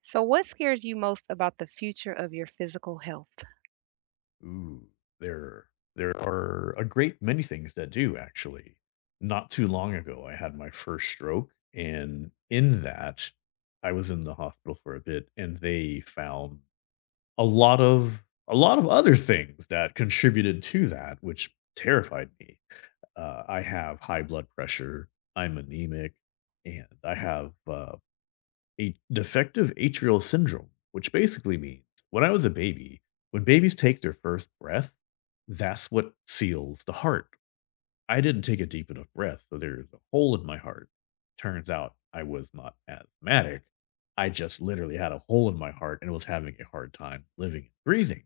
So, what scares you most about the future of your physical health? Ooh, there there are a great many things that do actually. Not too long ago, I had my first stroke, and in that, I was in the hospital for a bit, and they found a lot of other things that contributed to that, which terrified me. I have high blood pressure. I'm anemic, and I have a defective atrial syndrome, which basically means when I was a baby, when babies take their first breath, that's what seals the heart. I didn't take a deep enough breath, so there's a hole in my heart. Turns out I was not asthmatic. I just literally had a hole in my heart and was having a hard time living and breathing,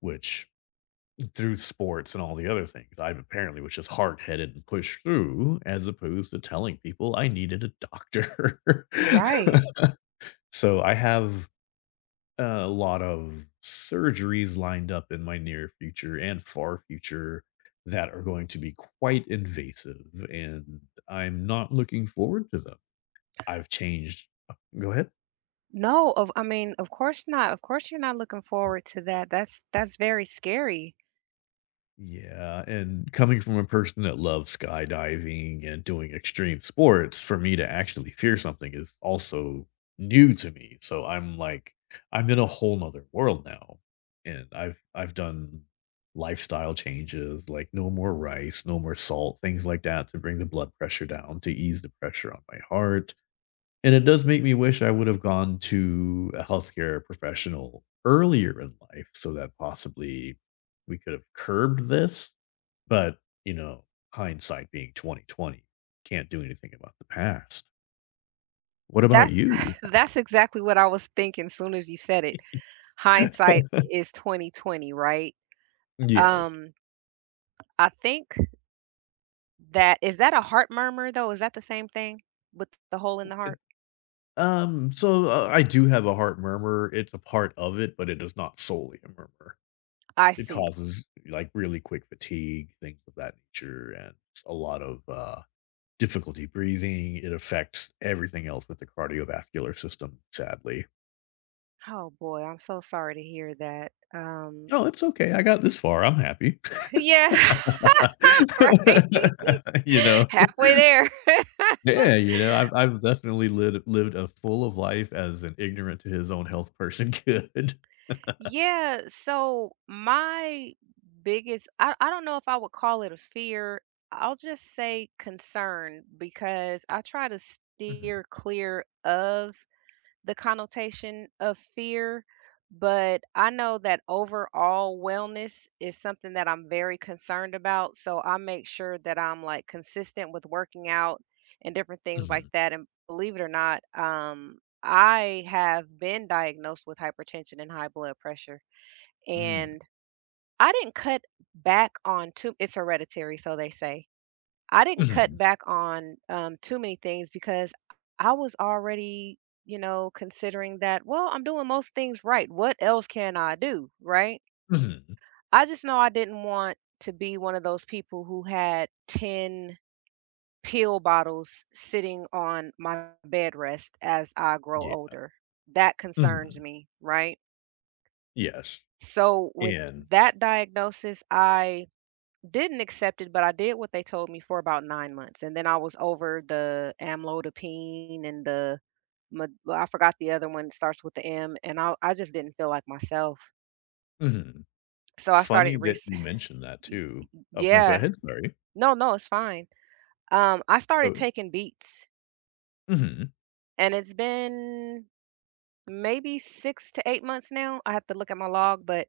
which through sports and all the other things, I apparently was just hard headed and pushed through as opposed to telling people I needed a doctor. Right. So I have a lot of surgeries lined up in my near future and far future that are going to be quite invasive, and I'm not looking forward to them. I've changed. Oh, Go ahead. No, of I mean, of course not. Of course you're not looking forward to that. That's very scary. Yeah, and coming from a person that loves skydiving and doing extreme sports, for me to actually fear something is also new to me. So I'm like, I'm in a whole nother world now. And I've done lifestyle changes, like no more rice, no more salt, things like that to bring the blood pressure down, to ease the pressure on my heart. And it does make me wish I would have gone to a healthcare professional earlier in life so that possibly we could have curbed this. But, you know, hindsight being 2020, can't do anything about the past. What about That's you? that's exactly what I was thinking as soon as you said it. Hindsight is 2020, right? Yes. Um, I think that is that a heart murmur though? Is that the same thing with the hole in the It, heart? um, so uh, I do have a heart murmur. It's a part of it, but it is not solely a murmur. I It see. causes like really quick fatigue, things of that nature, and a lot of difficulty breathing. It affects everything else with the cardiovascular system, sadly. Oh boy, I'm so sorry to hear that. Oh, it's okay. I got this far. I'm happy. Yeah. Right? You know? Halfway there. Yeah, you know, I've definitely lived a full of life as an ignorant to his own health person could. Yeah, so my biggest I don't know if I would call it a fear. I'll just say concern because I try to Mhm, steer clear of the connotation of fear, but I know that overall wellness is something that I'm very concerned about. So I make sure that I'm like consistent with working out and different things like mhm, that. And believe it or not, I have been diagnosed with hypertension and high blood pressure. mm, And I didn't cut back on too, it's hereditary, so they say. I didn't cut mhm, back on too many things because I was already, you know, considering that, well, I'm doing most things right. What else can I do? Right. mhm, I just know I didn't want to be one of those people who had 10 pill bottles sitting on my bed rest as I grow yeah, older. That concerns mhm, me. Right. yes, So, with and that diagnosis, I didn't accept it, but I did what they told me for about 9 months, and then I was over the amlodipine and the med well, I forgot the other one, it starts with the M, and I just didn't feel like myself. mhm. So I Funny started re, that you mentioned that y too. Oh, no, go yeah. ahead, sorry. No, no, it's fine. I started Oh, taking beats, mhm, and it's been maybe 6 to 8 months now. I have to look at my log, but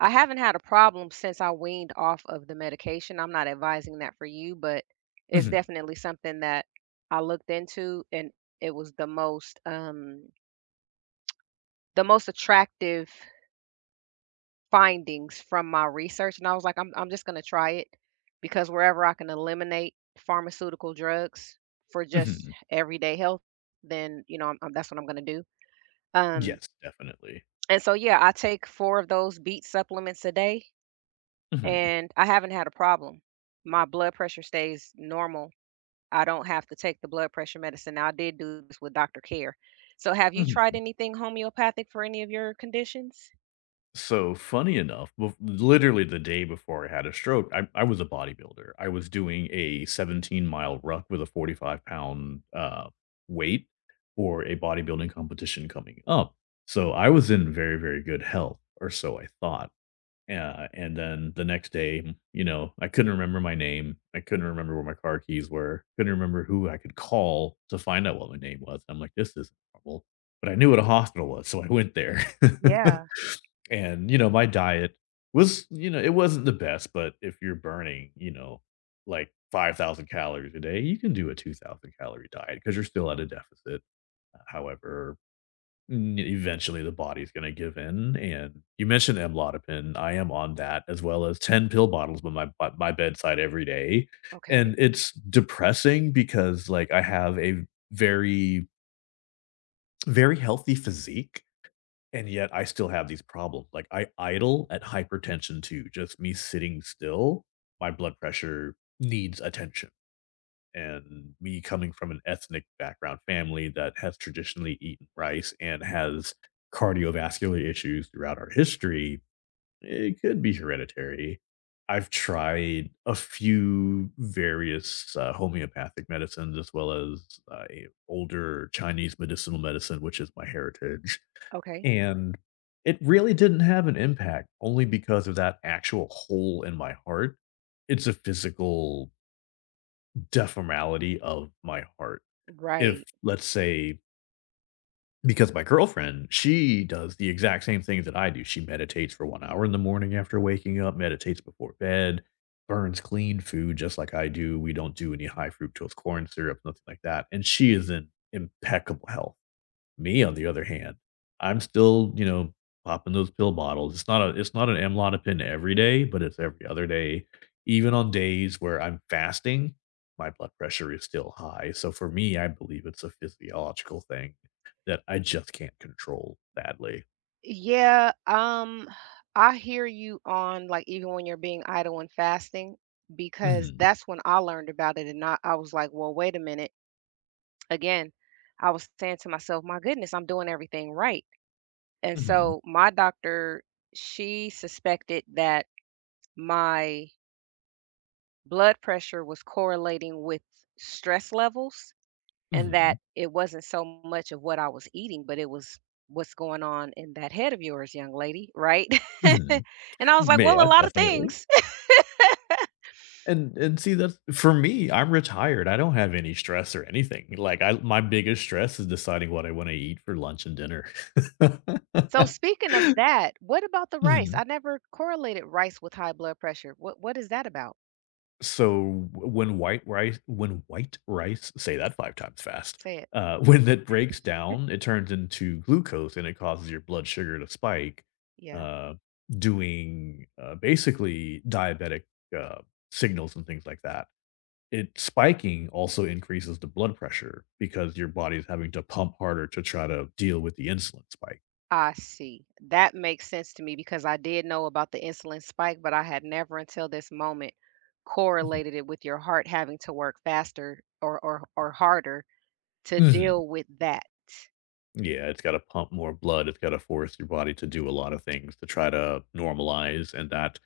I haven't had a problem since I weaned off of the medication. I'm not advising that for you, but it's mhm, definitely something that I looked into and it was the most attractive findings from my research and I was like I'm just going to try it because wherever I can eliminate pharmaceutical drugs for just mhm. everyday health, then you know, that's what I'm going to do. Um Yes, definitely. and so yeah, I take four of those beet supplements a day Mhm, and I haven't had a problem. My blood pressure stays normal. I don't have to take the blood pressure medicine. Now, I did do this with Dr. Care. So, have you tried mhm. anything homeopathic for any of your conditions? So, funny enough, bef literally the day before I had a stroke, I was a bodybuilder. I was doing a 17-mile ruck with a 45-pound weight for a bodybuilding competition coming up. So, I was in very, very good health, or so I thought. Yeah, and then the next day, you know, I couldn't remember my name. I couldn't remember where my car keys were. Couldn't remember who I could call to find out what my name was. I'm like, this is horrible. But I knew what a hospital was, so I went there. Yeah. And, you know, my diet was, you know, it wasn't the best, but if you're burning, you know, like 5,000 calories a day, you can do a 2,000 calorie diet because you're still at a deficit, however eventually the body's gonna give in, and you mentioned amlodipine, I am on that as well as 10 pill bottles by my bedside every day, and Okay. it's depressing because, like, I have a very, very healthy physique, and yet I still have these problems, like, I idle at hypertension too, just me sitting still, my blood pressure needs attention and me coming from an ethnic background family that has traditionally eaten rice and has cardiovascular issues throughout our history, it could be hereditary. I've tried a few various homeopathic medicines as well as a older Chinese medicinal medicine, which is my heritage. Okay. And it really didn't have an impact only because of that actual hole in my heart. It's a physical deformality of my heart if Right. let's say because my girlfriend, she does the exact same things that I do. She meditates for 1 hour in the morning after waking up, meditates before bed, burns clean food just like I do. We don't do any high fructose corn syrup, nothing like that. And she is in impeccable health. Me, on the other hand, I'm still, you know, popping those pill bottles. It's not an amlodipine every day, but it's every other day. Even on days where I'm fasting, my blood pressure is still high. So for me, I believe it's a physiological thing that I just can't control, sadly. Yeah, I hear you on like even when you're being idle and fasting because Mhm. that's when I learned about it and I was like, well, wait a minute. Again, I was saying to myself, my goodness, I'm doing everything right. And Mhm. so my doctor, she suspected that my blood pressure was correlating with stress levels and Mhm. that it wasn't so much of what I was eating, but it was what's going on in that head of yours, young lady, right? Mhm. and I was like, well, Yeah, a lot of definitely. things. And see that's for me, I'm retired. I don't have any stress or anything. Like I my biggest stress is deciding what I want to eat for lunch and dinner. So speaking of that, what about the rice? Mhm. I never correlated rice with high blood pressure. What is that about? So when white rice, say that five times fast, Say it. When that breaks down, it turns into glucose and it causes your blood sugar to spike, Yeah. uh, doing basically diabetic uh, signals and things like that. It spiking also increases the blood pressure because your body's having to pump harder to try to deal with the insulin spike. I see. That makes sense to me because I did know about the insulin spike, but I had never until this moment Mhm. correlated it with your heart having to work faster or or harder to Mhm. deal with that. Yeah, it's got to pump more blood. It's got to force your body to do a lot of things to try to normalize, and that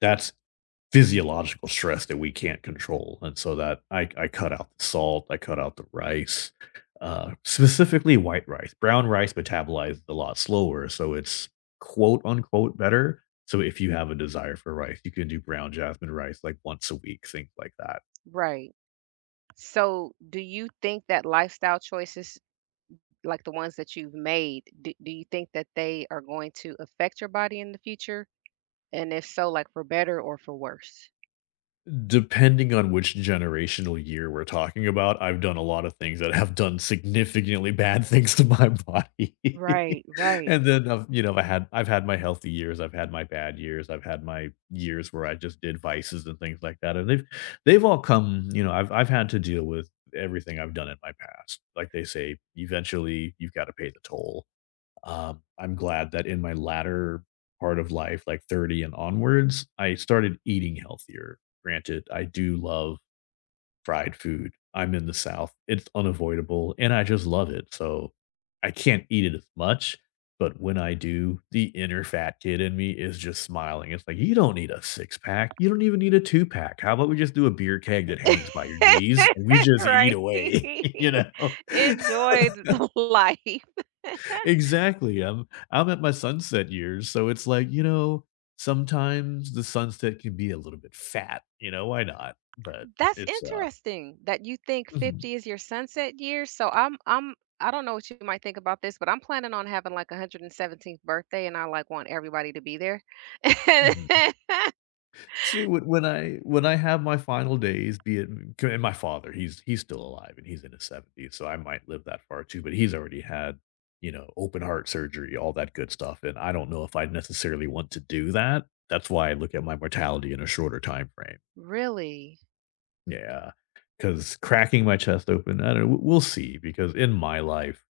that's physiological stress that we can't control, and so that I cut out the salt, I cut out the rice, specifically white rice. Brown rice metabolizes a lot slower, so it's quote unquote better. So if you have a desire for rice, you can do brown jasmine rice like once a week, things like that. Right. So, do you think that lifestyle choices like the ones that you've made, do you think that they are going to affect your body in the future? And if so, like for better or for worse? Depending on which generational year we're talking about, I've done a lot of things that have done significantly bad things to my body. Right, right. And then I've, you know, I've had my healthy years, I've had my bad years, I've had my years where I just did vices and things like that. And they've all come, you know, I've had to deal with everything I've done in my past. Like they say, eventually you've got to pay the toll. I'm glad that in my latter part of life, like 30 and onwards, I started eating healthier. Granted, I do love fried food. I'm in the South. It's unavoidable and I just love it. So I can't eat it as much. But when I do, the inner fat kid in me is just smiling. It's like, you don't need a six pack. You don't even need a two pack. How about we just do a beer keg that hangs by your knees and we just eat Right. away, you know? Enjoy th life. Exactly. I'm at my sunset years, so it's like, you know, sometimes the sunset can be a little bit fat, you know, why not? But That's it's, uh interesting that you think mhm, 50 is your sunset year, so I don't know what you might think about this, but I'm planning on having, like, a 117th birthday, and I, like, want everybody to be there. mhm. See, when I have my final days, be it m and my father, he's still alive, and he's in his 70s, so I might live that far too, but he's already had, you know, open heart surgery, all that good stuff, and I don't know if I necessarily want to do that. That's why I look at my mortality in a shorter time frame. Really? Yeah, because cracking my chest open, I don't know, we'll see, because in my life,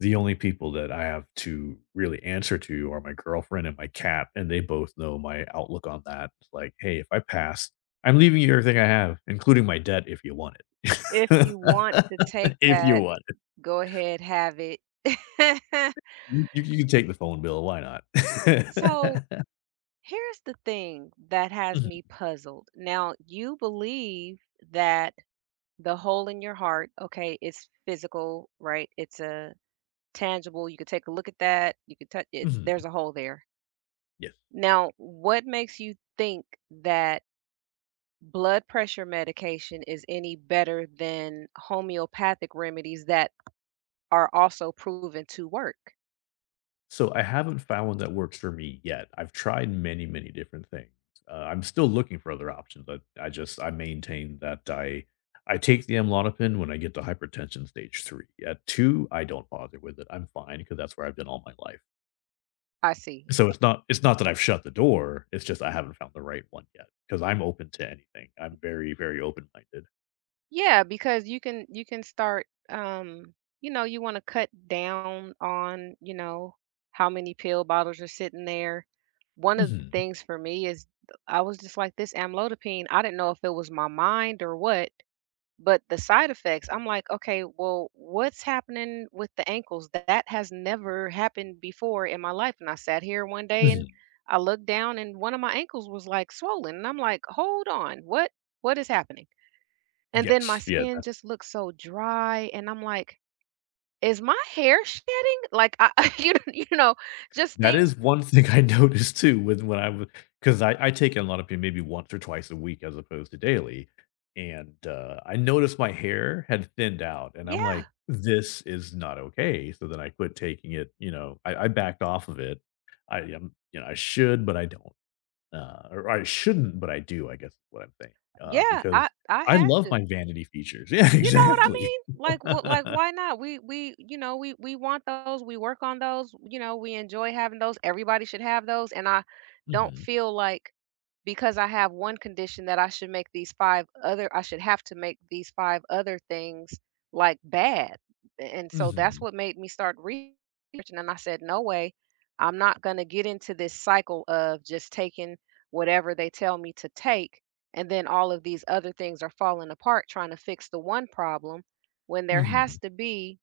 the only people that I have to really answer to are my girlfriend and my cat, and they both know my outlook on that. It's like, "Hey, if I pass, I'm leaving you everything I have, including my debt if you want it." If you want to take If you that, want it. go ahead, have it. You can take the phone bill, why not? So, here's the thing that has Mhm, me puzzled. Now, you believe that the hole in your heart, okay, it's physical, right? It's a tangible. You could take a look at that. You could touch it's mhm, there's a hole there. yes. Now, what makes you think that blood pressure medication is any better than homeopathic remedies that are also proven to work? So I haven't found one that works for me yet. I've tried many, many different things. I'm still looking for other options. I maintain that I take the amlodipine when I get to hypertension stage three. At two, I don't bother with it. I'm fine because that's where I've been all my life. I see. So it's not that I've shut the door. It's just I haven't found the right one yet because I'm open to anything. I'm very very open minded. Yeah, because you can start you know, you want to cut down on, how many pill bottles are sitting there. One of the Hmm. things for me is I was just like this amlodipine, I didn't know if it was my mind or what, but the side effects, I'm like, okay, well, what's happening with the ankles? That has never happened before in my life. And I sat here one day and Hmm. I looked down and one of my ankles was like swollen. And I'm like, hold on, what is happening? And then my Yes, yeah. skin just looks so dry, and I'm like, "Is my hair shedding?" Like, I you know you know, just That things. is one thing I noticed too when I would 'cause I take in a lot Olanzapine maybe once or twice a week as opposed to daily, and, I noticed my hair had thinned out, and I'm Yeah, like, "This is not okay," so then I quit taking it, you know, I backed off of it. I, you know, I should, but I don't, or I shouldn't, but I do, I guess is what I'm saying, yeah, I because I I had love my to. vanity features. Yeah, You know what I exactly. mean? Like what, like why not? We want those, we work on those, you know, we enjoy having those. Everybody should have those and I don't Mhm. feel like because I have one condition that I should have to make these five other things like bad. And so that's Mhm. what made me start researching and I said, "No way. I'm not going to get into this cycle of just taking whatever they tell me to take and then all of these other things are falling apart trying to fix the one problem when there Mhm. has to be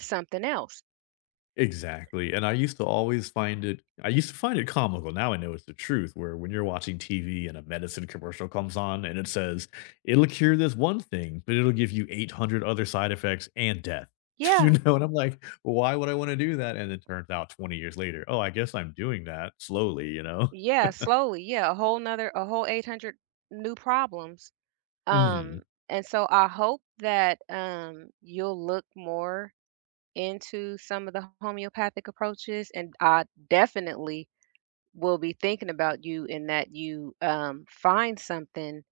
something else." Exactly, and I used to always find it I used to find it comical, now I know it's the truth, where when you're watching TV and a medicine commercial comes on and it says, "It'll cure this one thing, but it'll give you 800 other side effects and death." You Yeah, know, and I'm like, "Well, "Why would I wanna do that?" And it turns out 20 years later, "Oh, I guess I'm doing that slowly," you know? yeah, slowly. Yeah, a whole nother, a whole 800 new problems. Mhm, Um, and so I hope that you'll look more into some of the homeopathic approaches. And I definitely will be thinking about you and that you find something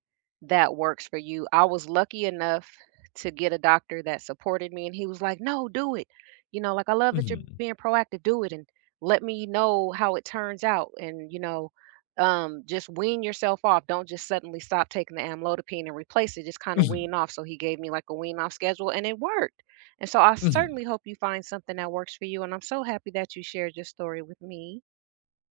that works for you. I was lucky enough to get a doctor that supported me, and he was like, No, do it. You know, like, I love that you're mhm, being proactive, do it, and let me know how it turns out. And, just wean yourself off. Don't just suddenly stop taking the amlodipine and replace it. Just kind of mhm, wean off. So he gave me like a wean off schedule, and it worked. And so I mhm. certainly hope you find something that works for you. And I'm so happy that you shared your story with me.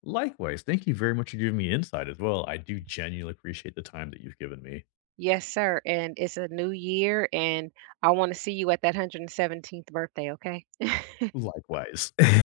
Likewise, thank you very much for giving me insight as well, I do genuinely appreciate the time that you've given me. Yes, sir, and it's a new year, and I wanna see you at that 117th birthday, okay? Likewise.